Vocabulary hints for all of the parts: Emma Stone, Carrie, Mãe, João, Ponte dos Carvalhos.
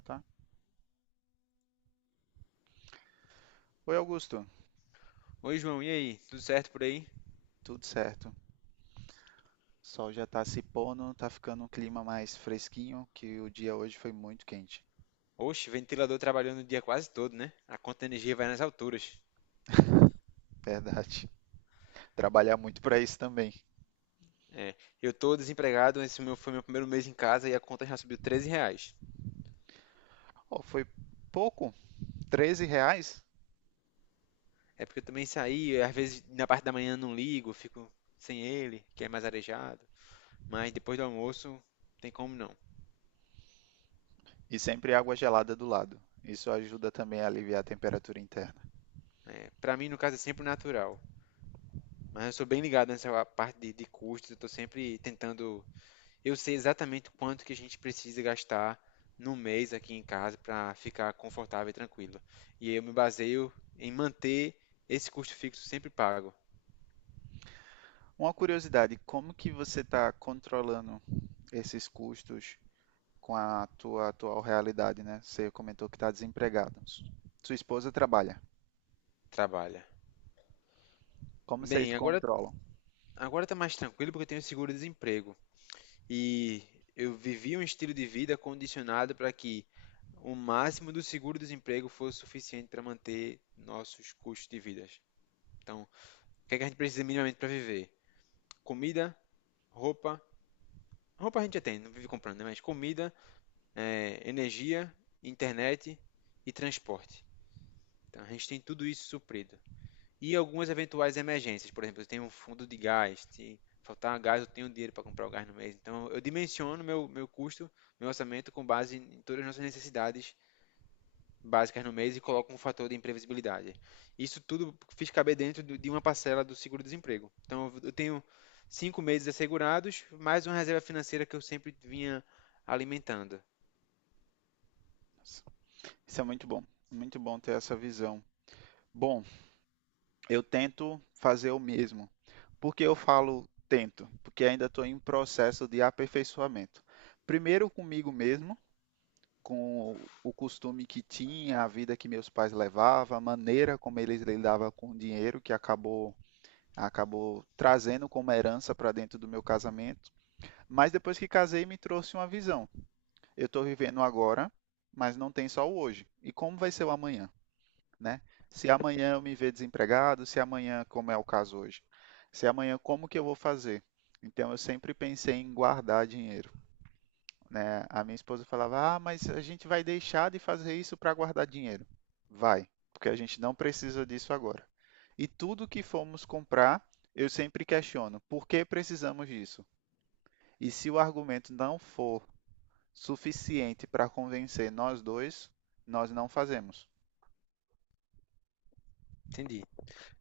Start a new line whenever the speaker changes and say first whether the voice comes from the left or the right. right: Tá. Oi, Augusto.
left: Oi, João, e aí? Tudo certo por aí?
right: Tudo certo. O sol já tá se pondo, tá ficando um clima mais fresquinho, que o dia hoje foi muito quente.
left: Oxe, ventilador trabalhando o dia quase todo, né? A conta de energia vai nas alturas.
right: Verdade. Trabalhar muito para isso também.
left: É, eu tô desempregado, esse meu foi meu primeiro mês em casa e a conta já subiu R$ 13.
right: Ó, foi pouco, R$ 13
left: É porque eu também saí, às vezes na parte da manhã não ligo, fico sem ele, que é mais arejado. Mas depois do almoço, tem como não.
right: e sempre água gelada do lado. Isso ajuda também a aliviar a temperatura interna.
left: É, pra mim, no caso, é sempre natural. Mas eu sou bem ligado nessa parte de custos, eu tô sempre tentando. Eu sei exatamente quanto que a gente precisa gastar no mês aqui em casa para ficar confortável e tranquilo. E eu me baseio em manter esse custo fixo sempre pago.
right: Uma curiosidade, como que você está controlando esses custos com a tua atual realidade, né? Você comentou que está desempregado. Sua esposa trabalha.
left: Trabalha.
right: Como vocês
left: Bem, agora
right: controlam?
left: agora tá mais tranquilo porque eu tenho seguro-desemprego e eu vivi um estilo de vida condicionado para que o máximo do seguro-desemprego fosse suficiente para manter nossos custos de vida. Então, o que é que a gente precisa minimamente para viver? Comida, roupa. Roupa a gente já tem, não vive comprando, né? Mas comida, é, energia, internet e transporte. Então, a gente tem tudo isso suprido. E algumas eventuais emergências, por exemplo, eu tenho um fundo de gás, se faltar gás, eu tenho dinheiro para comprar o gás no mês. Então, eu dimensiono meu custo, meu orçamento com base em todas as nossas necessidades básicas no mês e coloco um fator de imprevisibilidade. Isso tudo fiz caber dentro de uma parcela do seguro-desemprego. Então, eu tenho 5 meses assegurados, mais uma reserva financeira que eu sempre vinha alimentando.
right: Isso é muito bom ter essa visão. Bom, eu tento fazer o mesmo. Por que eu falo tento? Porque ainda estou em processo de aperfeiçoamento. Primeiro comigo mesmo, com o costume que tinha, a vida que meus pais levavam, a maneira como eles lidavam com o dinheiro que acabou trazendo como herança para dentro do meu casamento. Mas depois que casei, me trouxe uma visão. Eu estou vivendo agora, mas não tem só o hoje. E como vai ser o amanhã? Né? Se amanhã eu me ver desempregado, se amanhã, como é o caso hoje, se amanhã como que eu vou fazer? Então eu sempre pensei em guardar dinheiro, né? A minha esposa falava: "Ah, mas a gente vai deixar de fazer isso para guardar dinheiro". Vai, porque a gente não precisa disso agora. E tudo que formos comprar, eu sempre questiono: por que precisamos disso? E se o argumento não for suficiente para convencer nós dois, nós não fazemos.
left: Entendi.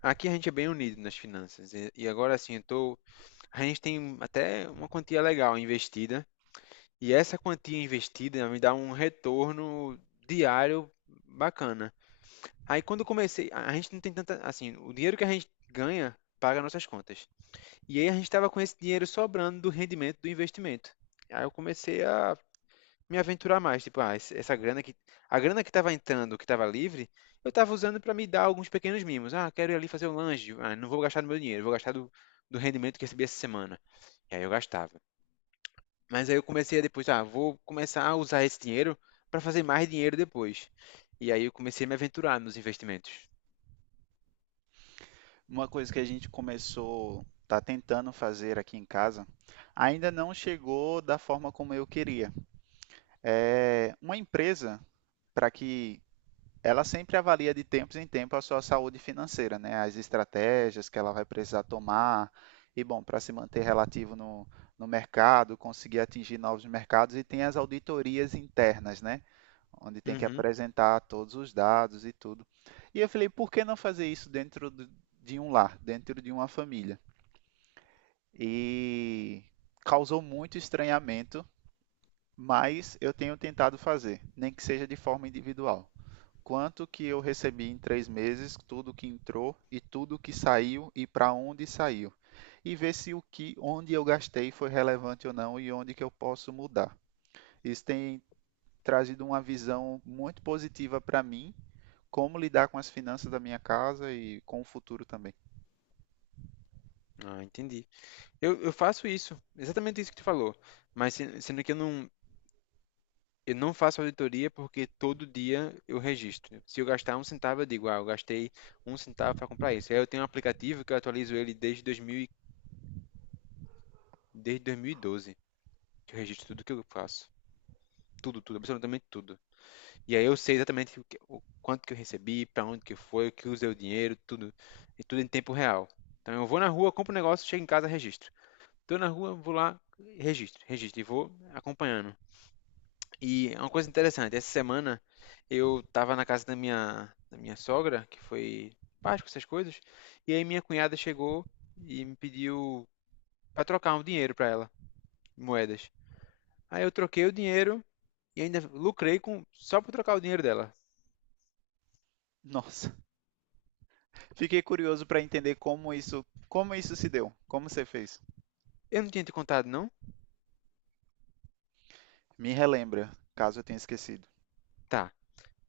left: Aqui a gente é bem unido nas finanças. E agora assim, eu tô... a gente tem até uma quantia legal investida. E essa quantia investida me dá um retorno diário bacana. Aí quando eu comecei, a gente não tem tanta. Assim, o dinheiro que a gente ganha paga nossas contas. E aí a gente estava com esse dinheiro sobrando do rendimento do investimento. Aí eu comecei a me aventurar mais. Tipo, ah, esse- essa grana que a grana que estava entrando, que estava livre, eu estava usando para me dar alguns pequenos mimos. Ah, quero ir ali fazer um lanche. Ah, não vou gastar do meu dinheiro, vou gastar do rendimento que recebi essa semana. E aí eu gastava. Mas aí eu comecei a depois, ah, vou começar a usar esse dinheiro para fazer mais dinheiro depois. E aí eu comecei a me aventurar nos investimentos.
right: Uma coisa que a gente começou, tá tentando fazer aqui em casa, ainda não chegou da forma como eu queria. É uma empresa para que ela sempre avalia de tempos em tempos a sua saúde financeira, né? As estratégias que ela vai precisar tomar e bom, para se manter relativo no mercado, conseguir atingir novos mercados e tem as auditorias internas, né? Onde tem que
left: Uhum.
right: apresentar todos os dados e tudo. E eu falei, por que não fazer isso dentro de um lar, dentro de uma família? E causou muito estranhamento, mas eu tenho tentado fazer, nem que seja de forma individual. Quanto que eu recebi em 3 meses, tudo que entrou e tudo que saiu e para onde saiu. E ver se o que, onde eu gastei foi relevante ou não e onde que eu posso mudar. Isso tem trazido uma visão muito positiva para mim como lidar com as finanças da minha casa e com o futuro também.
left: Ah, entendi. Eu faço isso, exatamente isso que tu falou. Mas se- sendo que eu não, Eu não faço auditoria porque todo dia eu registro. Se eu gastar um centavo, eu digo, ah, eu gastei um centavo para comprar isso. Aí eu tenho um aplicativo que eu atualizo ele desde 2012, que eu registro tudo que eu faço. Tudo, tudo, absolutamente tudo. E aí eu sei exatamente o quanto que eu recebi, para onde que foi, o que usei o dinheiro, tudo. E tudo em tempo real. Então eu vou na rua, compro um negócio, chego em casa, registro. Tô na rua, vou lá, registro, registro e vou acompanhando. E é uma coisa interessante, essa semana eu tava na casa da minha sogra, que foi Páscoa, essas coisas, e aí minha cunhada chegou e me pediu para trocar um dinheiro para ela, moedas. Aí eu troquei o dinheiro e ainda lucrei com só para trocar o dinheiro dela.
right: Nossa, fiquei curioso para entender como isso se deu, como você fez.
left: Eu não tinha te contado, não?
right: Me relembra, caso eu tenha esquecido.
left: Tá.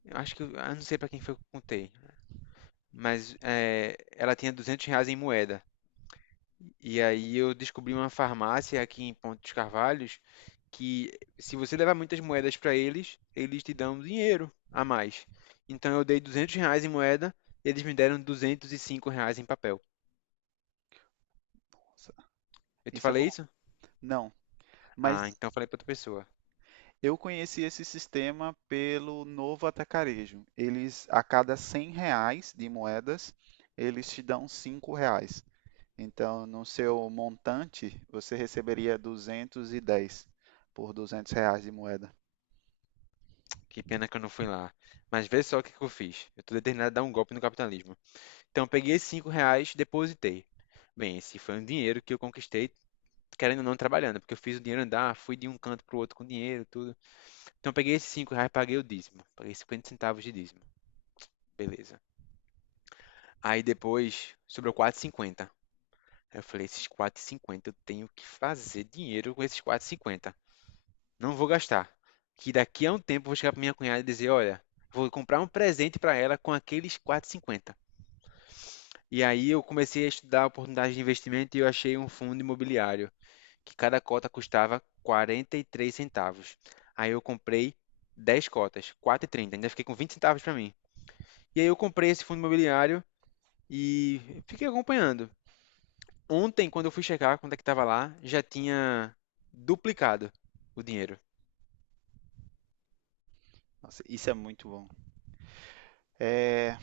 left: Eu acho que eu não sei para quem foi que eu contei, mas é, ela tinha R$ 200 em moeda. E aí eu descobri uma farmácia aqui em Ponte dos Carvalhos que se você levar muitas moedas para eles, eles te dão um dinheiro a mais. Então eu dei R$ 200 em moeda, eles me deram R$ 205 em papel.
right: Nossa,
left: Eu te
right: isso é bom?
left: falei isso?
right: Não,
left: Ah,
right: mas
left: então eu falei para outra pessoa.
right: eu conheci esse sistema pelo Novo Atacarejo. Eles, a cada R$ 100 de moedas, eles te dão R$ 5. Então, no seu montante, você receberia 210 por R$ 200 de moeda.
left: Que pena que eu não fui lá. Mas vê só o que que eu fiz. Eu tô determinado a dar um golpe no capitalismo. Então eu peguei esses R$ 5, depositei. Bem, esse foi um dinheiro que eu conquistei, querendo ou não, trabalhando, porque eu fiz o dinheiro andar, fui de um canto pro outro com dinheiro, tudo. Então eu peguei esses R$ 5, paguei o dízimo. Paguei 50 centavos de dízimo. Beleza. Aí depois sobrou 4,50. Aí eu falei, esses 4,50 eu tenho que fazer dinheiro com esses 4,50. Não vou gastar. Que daqui a um tempo eu vou chegar pra minha cunhada e dizer, olha, vou comprar um presente para ela com aqueles 4,50. E aí eu comecei a estudar oportunidades de investimento e eu achei um fundo imobiliário que cada cota custava R$ 0,43. Aí eu comprei 10 cotas, 4,30. Ainda fiquei com 20 centavos para mim. E aí eu comprei esse fundo imobiliário e fiquei acompanhando. Ontem, quando eu fui checar quanto é que estava lá, já tinha duplicado o dinheiro.
right: Nossa, isso é muito bom. É,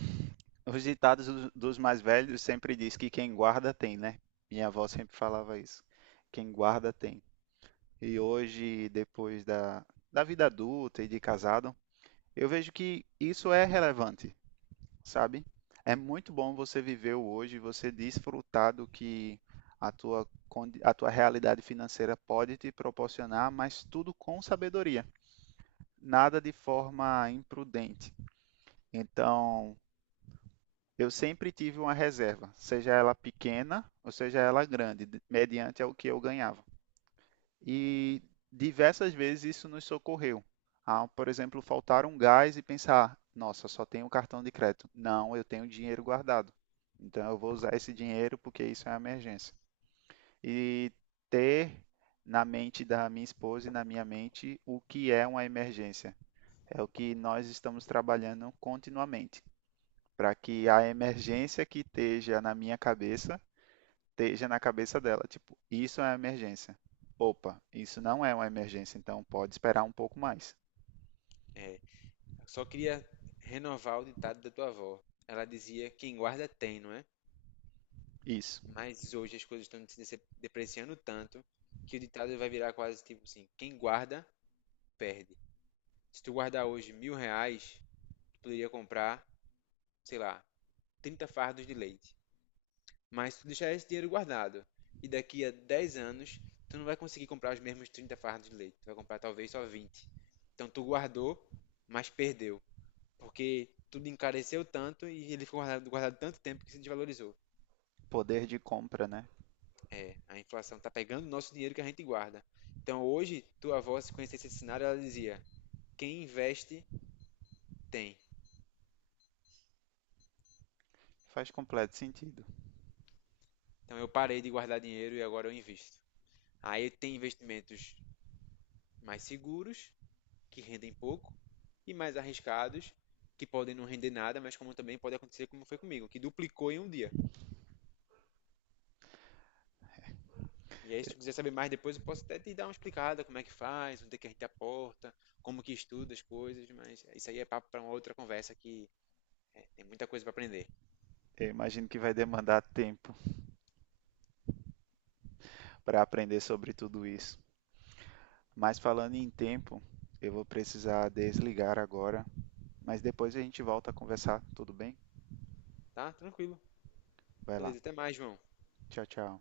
right: os ditados dos mais velhos sempre diz que quem guarda tem, né? Minha avó sempre falava isso. Quem guarda tem. E hoje, depois da vida adulta e de casado, eu vejo que isso é relevante, sabe? É muito bom você viver o hoje, você desfrutar do que a tua, a tua realidade financeira pode te proporcionar, mas tudo com sabedoria, nada de forma imprudente. Então, eu sempre tive uma reserva, seja ela pequena ou seja ela grande, mediante ao que eu ganhava. E diversas vezes isso nos socorreu. Ao, por exemplo, faltar um gás e pensar: nossa, só tenho cartão de crédito. Não, eu tenho dinheiro guardado. Então eu vou usar esse dinheiro porque isso é uma emergência. E ter na mente da minha esposa e na minha mente o que é uma emergência. É o que nós estamos trabalhando continuamente para que a emergência que esteja na minha cabeça esteja na cabeça dela. Tipo, isso é uma emergência. Opa, isso não é uma emergência, então pode esperar um pouco mais.
left: É, eu só queria renovar o ditado da tua avó. Ela dizia: quem guarda tem, não é?
right: Isso.
left: Mas hoje as coisas estão se dece- depreciando tanto que o ditado vai virar quase tipo assim: quem guarda, perde. Se tu guardar hoje R$ 1.000, tu poderia comprar, sei lá, 30 fardos de leite. Mas se tu deixar esse dinheiro guardado e daqui a 10 anos, tu não vai conseguir comprar os mesmos 30 fardos de leite. Tu vai comprar talvez só 20. Então tu guardou, mas perdeu. Porque tudo encareceu tanto e ele ficou guardado, guardado tanto tempo que se desvalorizou.
right: Poder de compra, né?
left: É, a inflação tá pegando o nosso dinheiro que a gente guarda. Então hoje, tua avó, se conhecesse esse cenário, ela dizia: quem investe, tem.
right: Faz completo sentido.
left: Então eu parei de guardar dinheiro e agora eu invisto. Aí tem investimentos mais seguros que rendem pouco, e mais arriscados, que podem não render nada, mas como também pode acontecer como foi comigo, que duplicou em um dia. E aí, se tu quiser saber mais depois, eu posso até te dar uma explicada como é que faz, onde é que a gente aporta, como que estuda as coisas, mas isso aí é papo para uma outra conversa que tem muita coisa para aprender.
right: Eu imagino que vai demandar tempo para aprender sobre tudo isso. Mas falando em tempo, eu vou precisar desligar agora. Mas depois a gente volta a conversar, tudo bem?
left: Tá? Tranquilo.
right: Vai lá.
left: Beleza, até mais, João.
right: Tchau, tchau.